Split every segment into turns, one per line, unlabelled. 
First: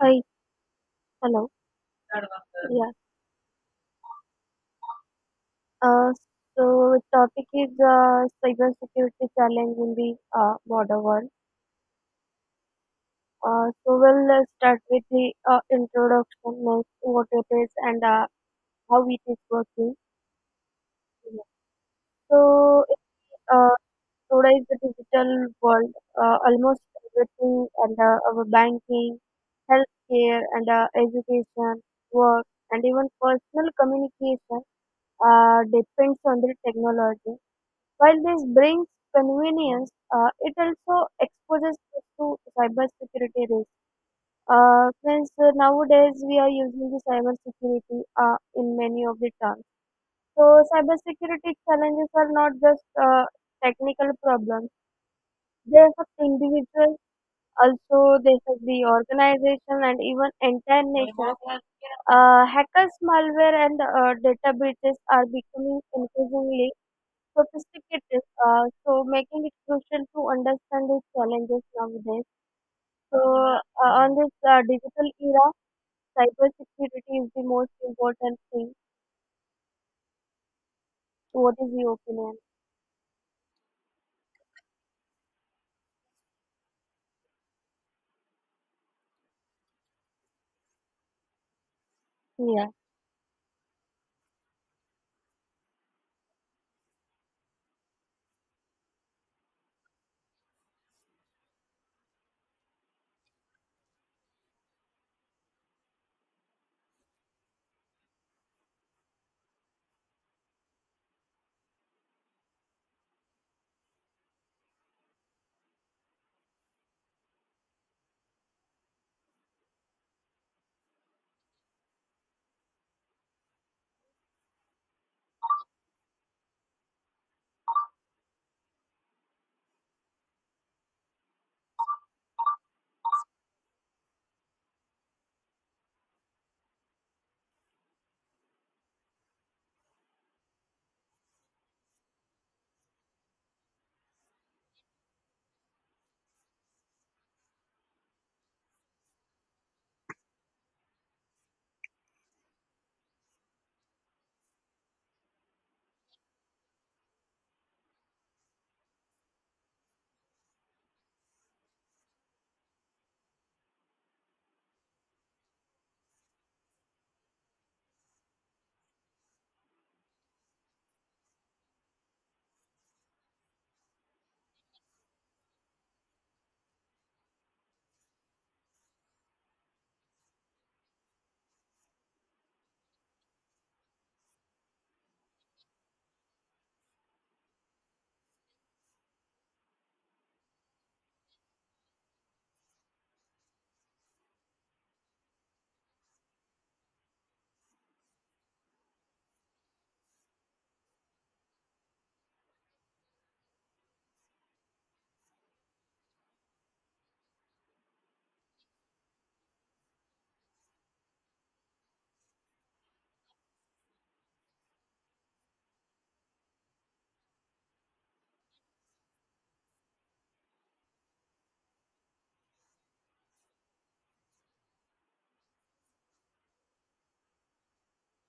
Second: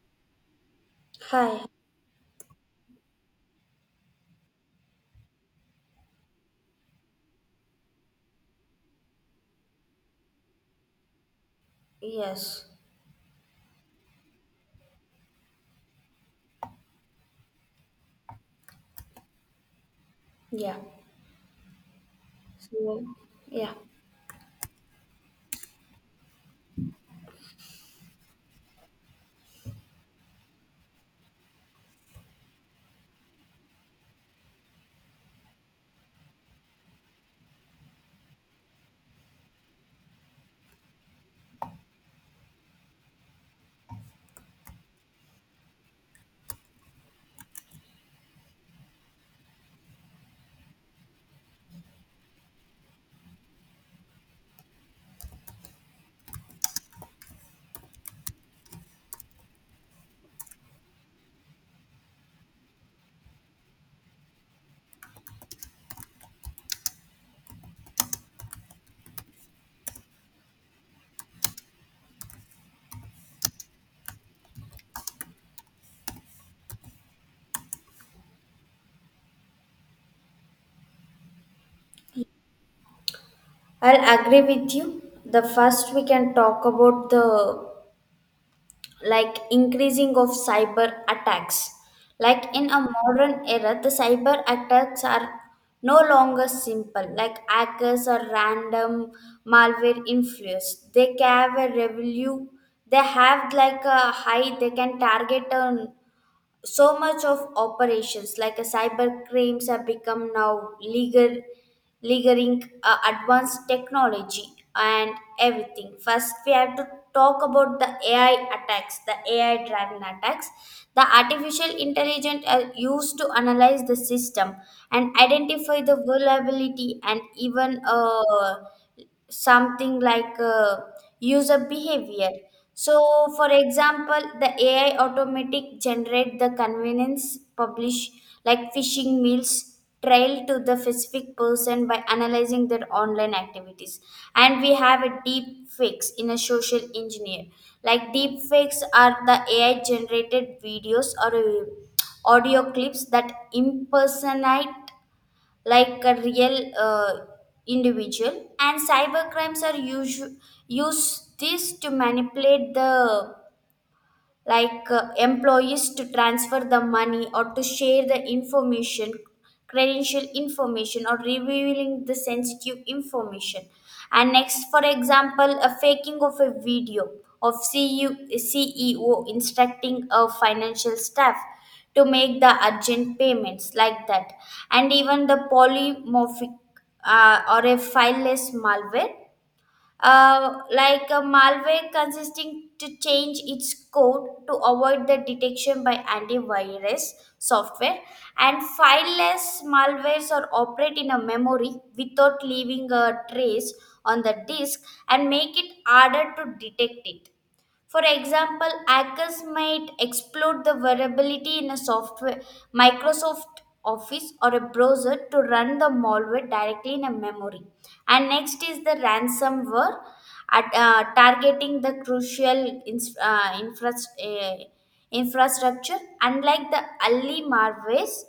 Hi, hello.
Hi,
Yeah. Uh, so topic is cybersecurity challenge in the modern world.
yes,
So we'll start with the introduction, like what it is and how it is working.
yeah.
So
So, yeah,
uh, today is the digital world. Almost everything and our banking, healthcare, and education, work, and even personal communication depends on the technology. While this brings convenience, it also exposes us to cybersecurity risks. Since nowadays we are using the cybersecurity in many of the terms. So cybersecurity challenges are not just technical problems. They affect individuals, also they affect the organization and even entire nations. Hackers, malware, and data breaches are becoming increasingly sophisticated, so making it crucial to understand these challenges nowadays. So on this digital era, cybersecurity is the most important thing. What is your opinion?
I'll agree with you. The first we can talk about the increasing of cyber attacks. Like
Yeah.
in a modern era, the cyber attacks are no longer simple. Like hackers or random malware influence. They can have a revenue. They have like a high. They can target a so much of operations, like a cyber crimes have become now legal legaling advanced technology and everything. First we have to talk about the ai driven attacks. The artificial intelligence are used to analyze the system and identify the vulnerability, and even something like user behavior. So for example, the ai automatic generate the convenience publish, like phishing meals trail to the specific person by analyzing their online activities. And we have a deep fakes in a social engineer. Like deep fakes are the ai generated videos or audio clips that impersonate like a real individual, and cyber crimes are use this to manipulate the employees to transfer the money or to share the information, credential information, or revealing the sensitive information. And next, for example, a faking of a video of CU ceo instructing a financial staff to make the urgent payments, like that. And even the polymorphic or a fileless malware, like a malware consisting to change its code to avoid the detection by antivirus software. And fileless malwares or operate in a memory without leaving a trace on the disk, and make it harder to detect it. For example, hackers might exploit the vulnerability in a software, Microsoft Office, or a browser to run the malware directly in a memory. And next is the ransomware, at, targeting the crucial infrastructure, unlike the early malwares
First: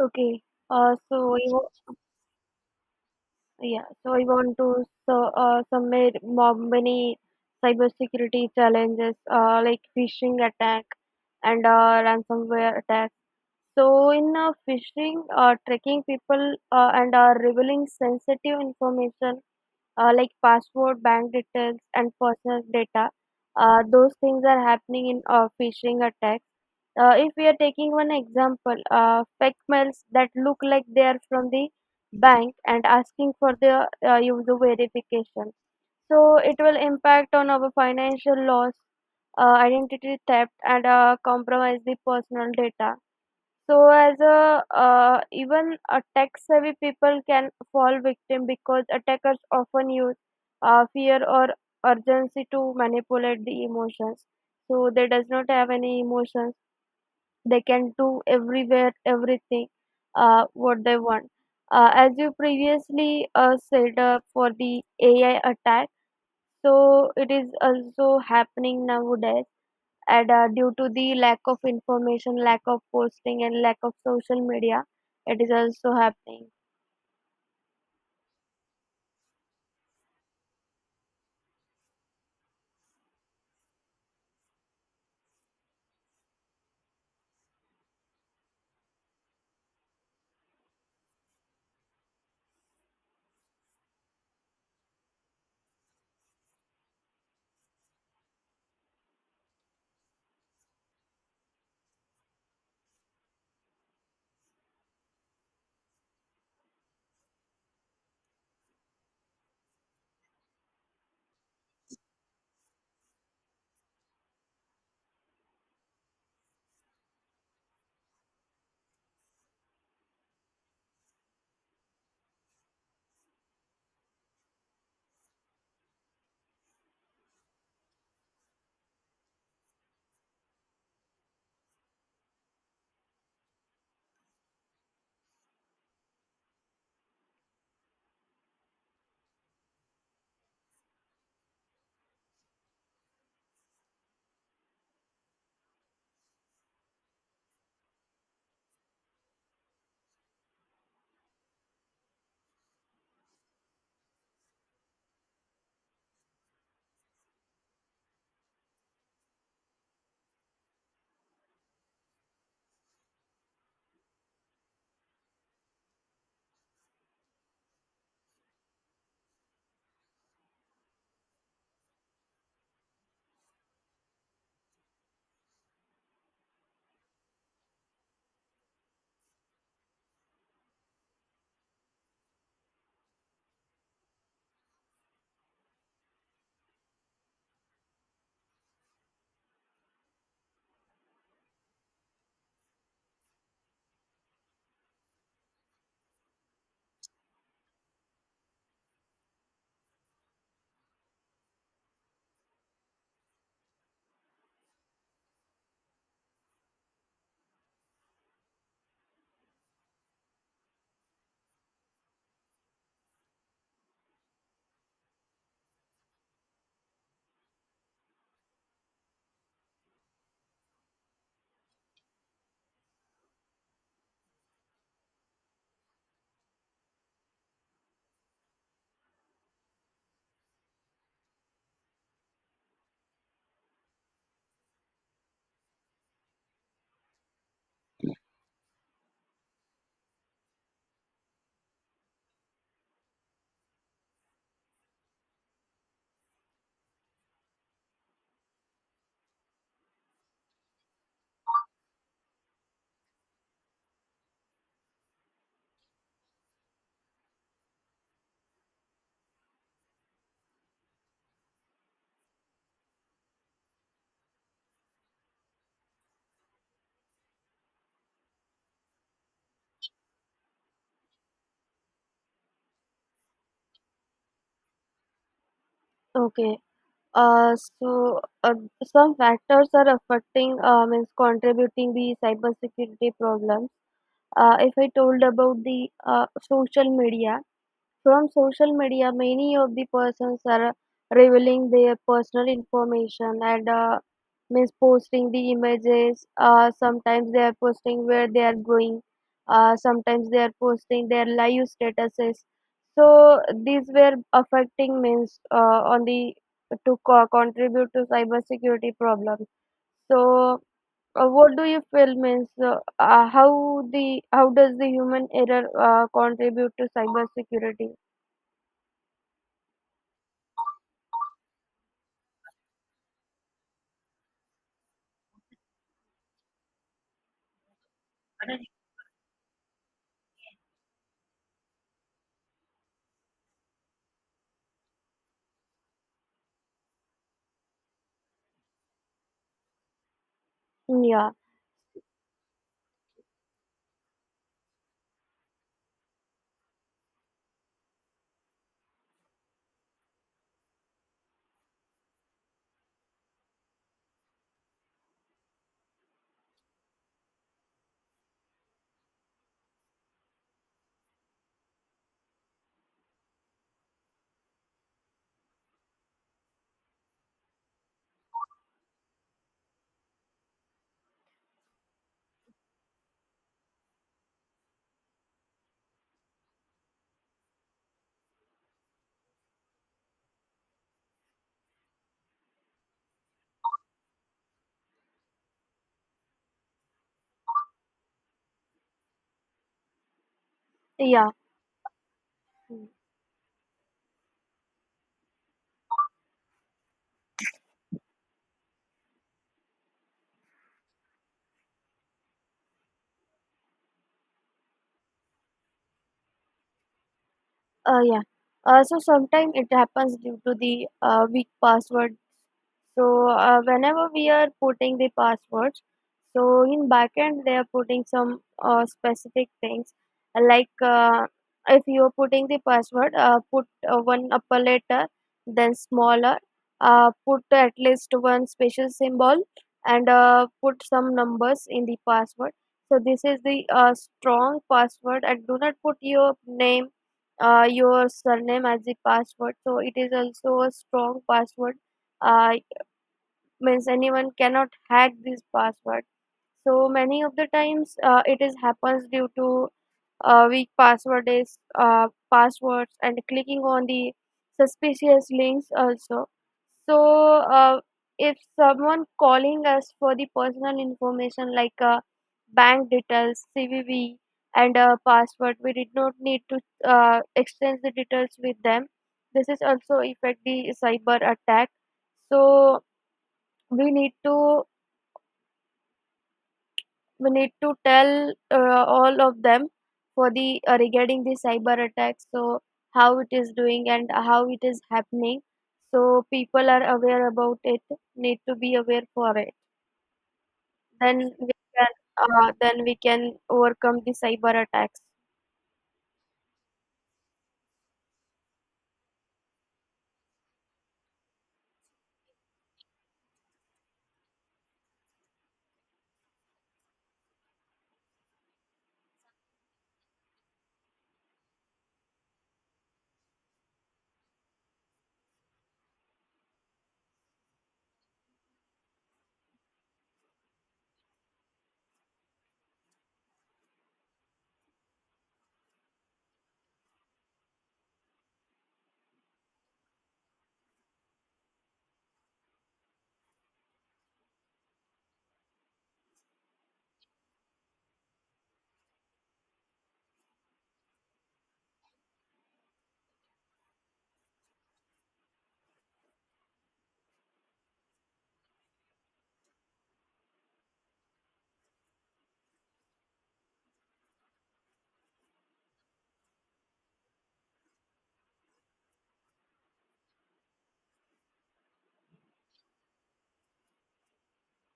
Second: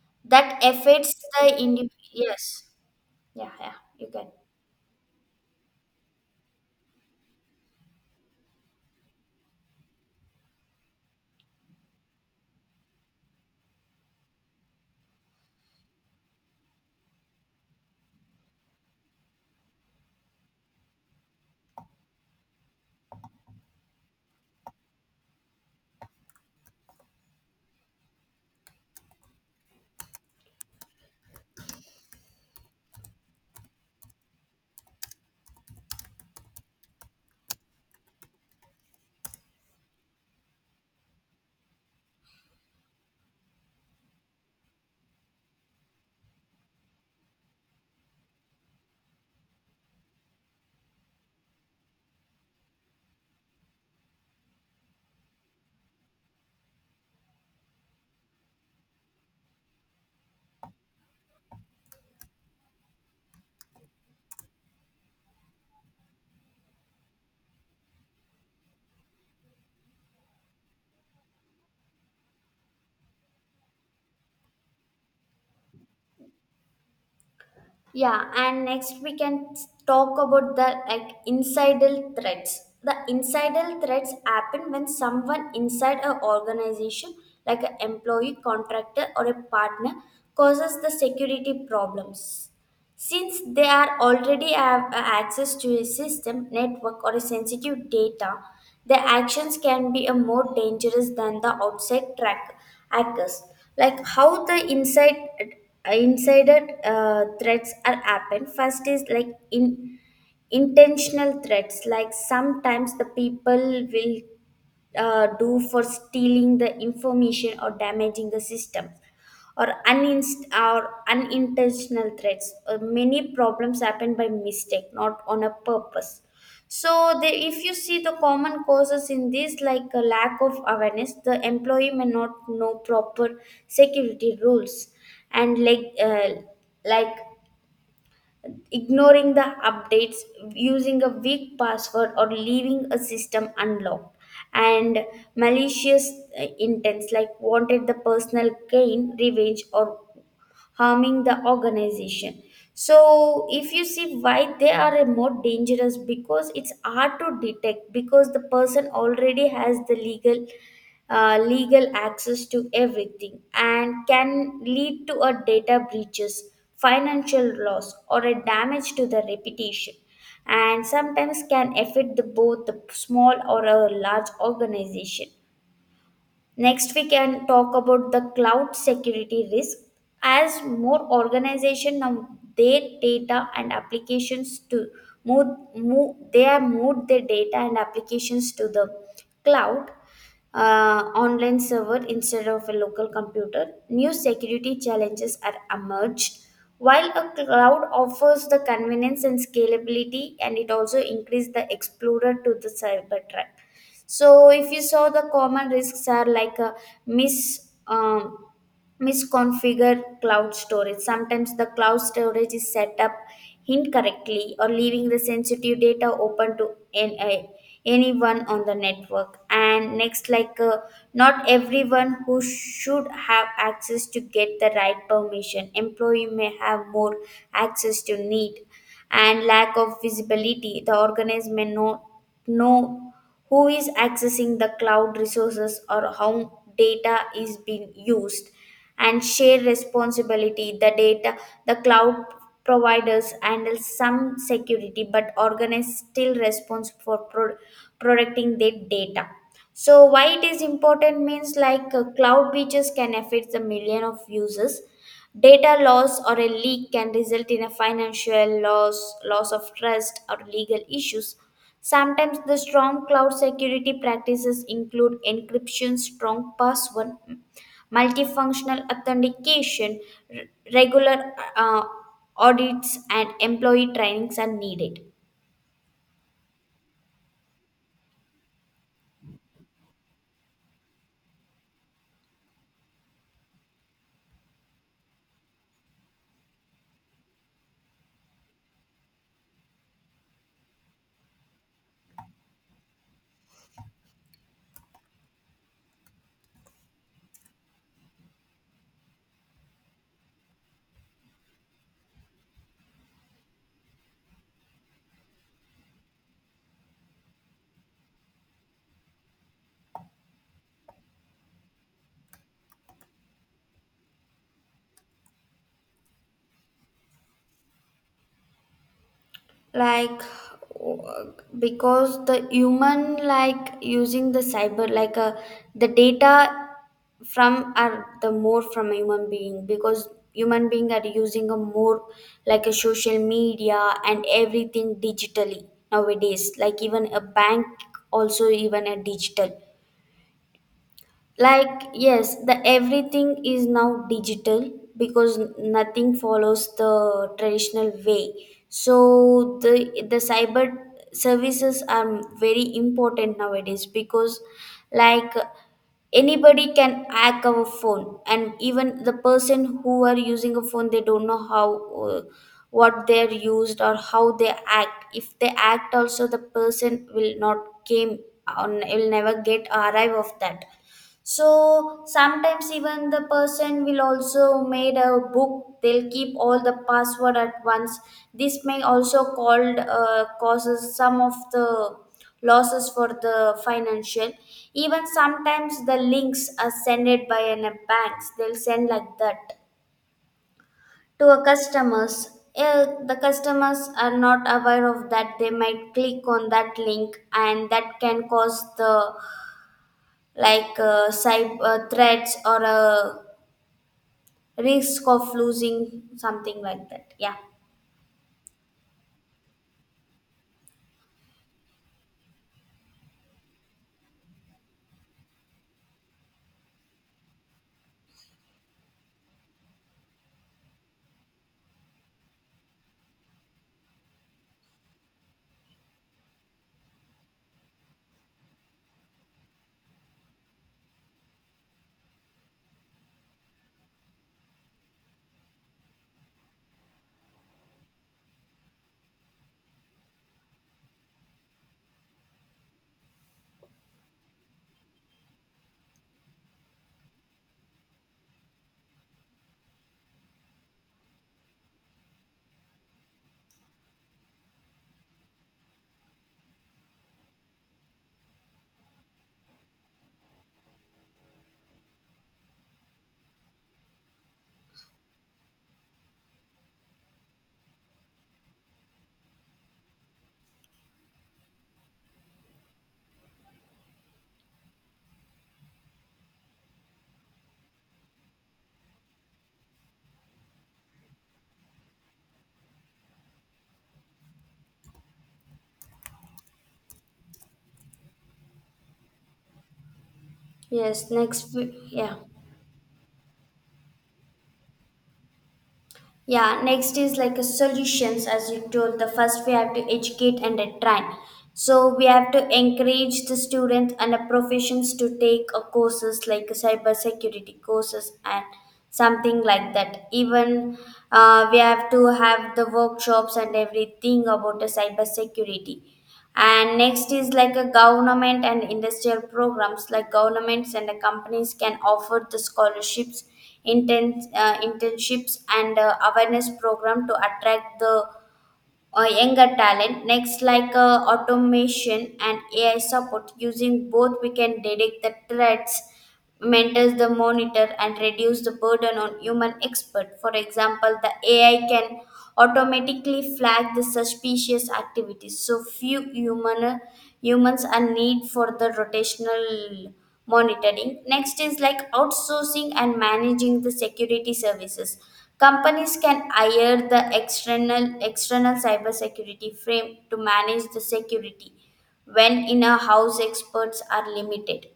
Okay.
that
Uh,
affects
so I
the
wa-
individual. Yes, yeah, yeah,
yeah.
you
So I
can.
want to, so summate many cybersecurity challenges like phishing attack and ransomware attack. So in phishing, tracking people and are revealing sensitive information like password, bank details, and personal data. Those things are happening in phishing attacks. If we are taking one example, fake mails that look like they are from the bank and asking for the user verification. So it will impact on our financial loss, identity theft, and compromise the personal data. So as a even a tech-savvy people can fall victim because attackers often use fear or urgency to manipulate the emotions. So they does not have any emotions. They can do everywhere everything what they want. As you previously said for the AI attack, so it is also happening nowadays and due to the lack of information, lack of posting, and lack of social media, it is also happening.
Yeah, and next we can talk about the insider threats. The insider threats happen when someone inside an organization, like an employee, contractor, or a partner, causes the security problems. Since they are already have access to a system, network, or a sensitive data, their actions can be a more dangerous than the outside track hackers. Like how the insider threats are happen. First is like in intentional threats. Like sometimes the people will do for stealing the information or damaging the system, or, or unintentional threats. Many problems happen by mistake, not on a purpose. So, the, if you see the common causes in this, like a lack of awareness, the employee may not know proper security rules, and like ignoring the updates, using a weak password, or leaving a system unlocked. And malicious intents, like wanted the personal gain, revenge, or harming the organization. So, if you see why they are a more dangerous, because it's hard to detect because the person already has the legal access to everything and can lead to a data breaches, financial loss, or a damage to the reputation, and sometimes can affect the, both the small or a large organization. Next, we can talk about the cloud security risk. As more organization now their data and applications to move, move, they have moved their data and applications to the cloud, online server instead of a local computer. New security challenges are emerged. While a cloud offers the convenience and scalability, and it also increased the explorer to the cyber threat. So if you saw the common risks are like a mis um, misconfigure cloud storage. Sometimes the cloud storage is set up incorrectly, or leaving the sensitive data open to anyone on the network. And next, not everyone who should have access to get the right permission. Employee may have more access to need, and lack of visibility. The organized may not know who is accessing the cloud resources or how data is being used, and share responsibility the data, the cloud providers handle some security, but organize still responsible for protecting their data. So why it is important means, cloud breaches can affect the million of users. Data loss or a leak can result in a financial loss, loss of trust, or legal issues. Sometimes the strong cloud security practices include encryption, strong password, multifunctional authentication, r- regular audits, and employee trainings are needed.
Okay. So some factors are affecting, means contributing the cybersecurity problems. If I told about the social media, from social media, many of the persons are revealing their personal information and means posting the images. Sometimes they are posting where they are going. Sometimes they are posting their live statuses. So these were affecting, means on the, to contribute to cybersecurity problems. So, what do you feel, means how does the human error contribute to cybersecurity?
Like, w- because the human like using the cyber the data from are the more from a human being, because human being are using a more like a social media and everything digitally nowadays, like even a bank also, even a digital,
嗯呀，
like, yes, the everything is now digital because nothing follows the traditional way. So the cyber services are very important nowadays because, like, anybody can hack our phone, and even the person who are using a phone they don't know how, what they're used or how they act. If they act also, the person will not came on, will never get arrive of that. So sometimes even the person will also made a book, they'll keep all the password at once. This may also called, causes some of the losses for the financial. Even sometimes the links are sended by an banks, they'll send like that
哎
to
呀！
a customers. Uh, the customers are not aware of that, they might click on that link, and that can cause the cyber threats or a risk of losing something like that, yeah.
Yeah. So sometimes it happens due to the weak password. So whenever we are putting the passwords, so in backend they are putting some specific things, uh, like uh, if you are putting the password, put one upper letter, then smaller. Put at least one special symbol and put some numbers in the password. So this is the strong password, and do not put your name your surname as the password. So it is also a strong password. Uh, Means anyone cannot hack this password. So many of the times it is happens due to weak password is passwords and clicking on the suspicious links also. So uh, if someone calling us for the personal information like bank details, cvv, and password, we did not need to exchange the details with them. This is also affect the cyber attack. So we need to we need to tell all of them for the regarding the cyber attacks, so how it is doing and how it is happening, so people are aware about it, need to be aware for it,
Yes,
then we can
yeah.
then we can overcome the cyber attacks.
Yeah, next is like a solutions. As you told, the first we have to educate and train. So we have to encourage the students and the professions to take a courses like a cyber security courses and something like that. Even we have to have the workshops and everything about the cyber security. And next is like a government and industrial programs, like governments and the companies can offer the scholarships, internships, and awareness program to attract the or younger talent. Next, automation and AI support. Using both, we can detect the threats, mentors the monitor, and reduce the burden on human expert. For example, the AI can automatically flag the suspicious activities, so few humans are need for the rotational monitoring. Next is like outsourcing and managing the security services. Companies can hire the external cybersecurity frame to manage the security when in-house experts are limited.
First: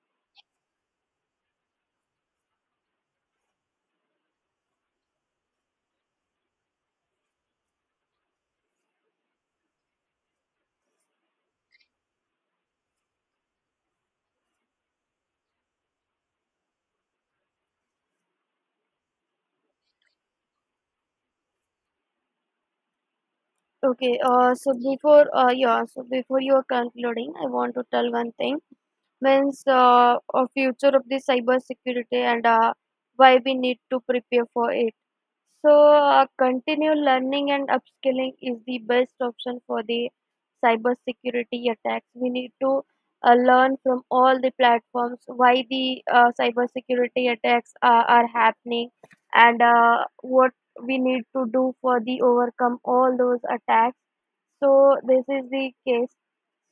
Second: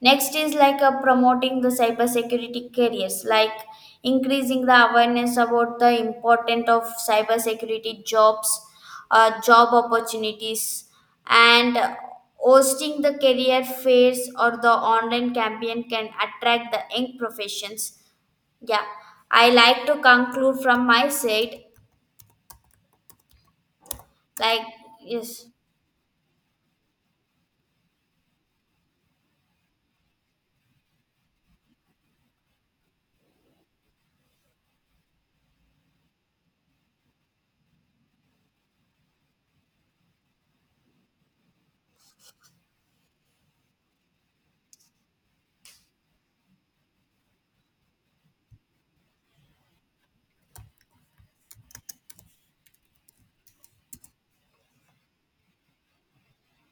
Next is promoting the cybersecurity careers, like increasing the awareness about the importance of cybersecurity jobs, job opportunities, and hosting the career fairs or the online campaign can attract the young professions. Yeah, I like to conclude from my side,
Okay. uh,
like,
so before
yes.
uh, yeah, so before you are concluding, I want to tell one thing, means a future of the cyber security and why we need to prepare for it. So, continued learning and upskilling is the best option for the cybersecurity attacks. We need to learn from all the platforms why the cybersecurity attacks are happening and what we need to do for the overcome all those attacks. So, this is the case.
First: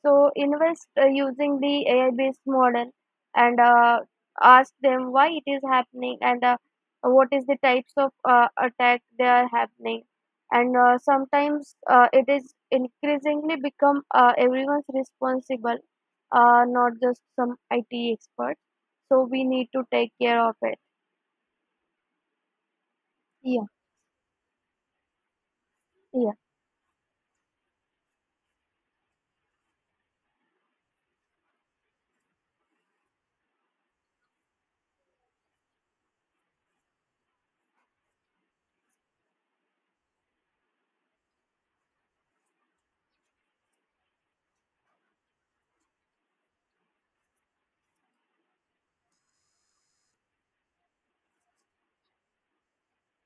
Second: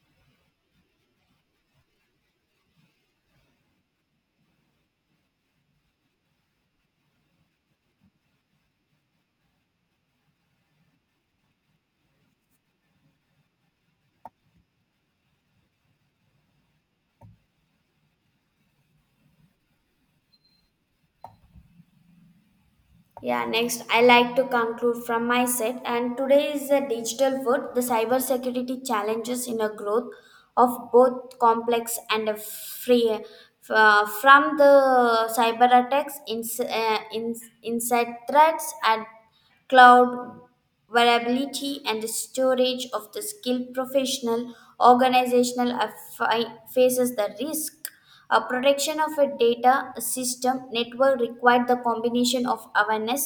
So, invest using the AI based model and ask them why it is happening and what is the types of attack they are happening and sometimes it is increasingly become everyone's responsible, not just some IT expert, so we need to take care of it.
Yeah,
Yeah.
next, I like to conclude from my set. And
Yeah.
today is the digital world, the cybersecurity challenges in a growth of both complex and a free. From the cyber attacks, inside threats, and cloud variability, and the storage of the skilled professional organizational faces the risk. A protection of a data system network required the combination of awareness,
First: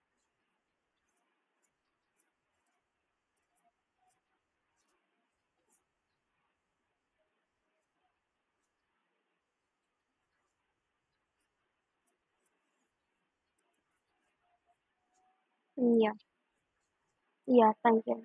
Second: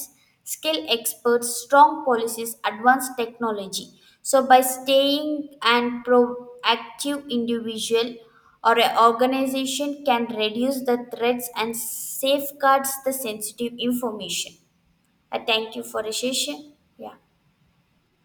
skill experts, strong policies, advanced technology. So by staying and proactive, individual or an organization can reduce the threats and safeguards the sensitive information. I thank you for the
Yeah.
session. Yeah.
Yeah, thank you.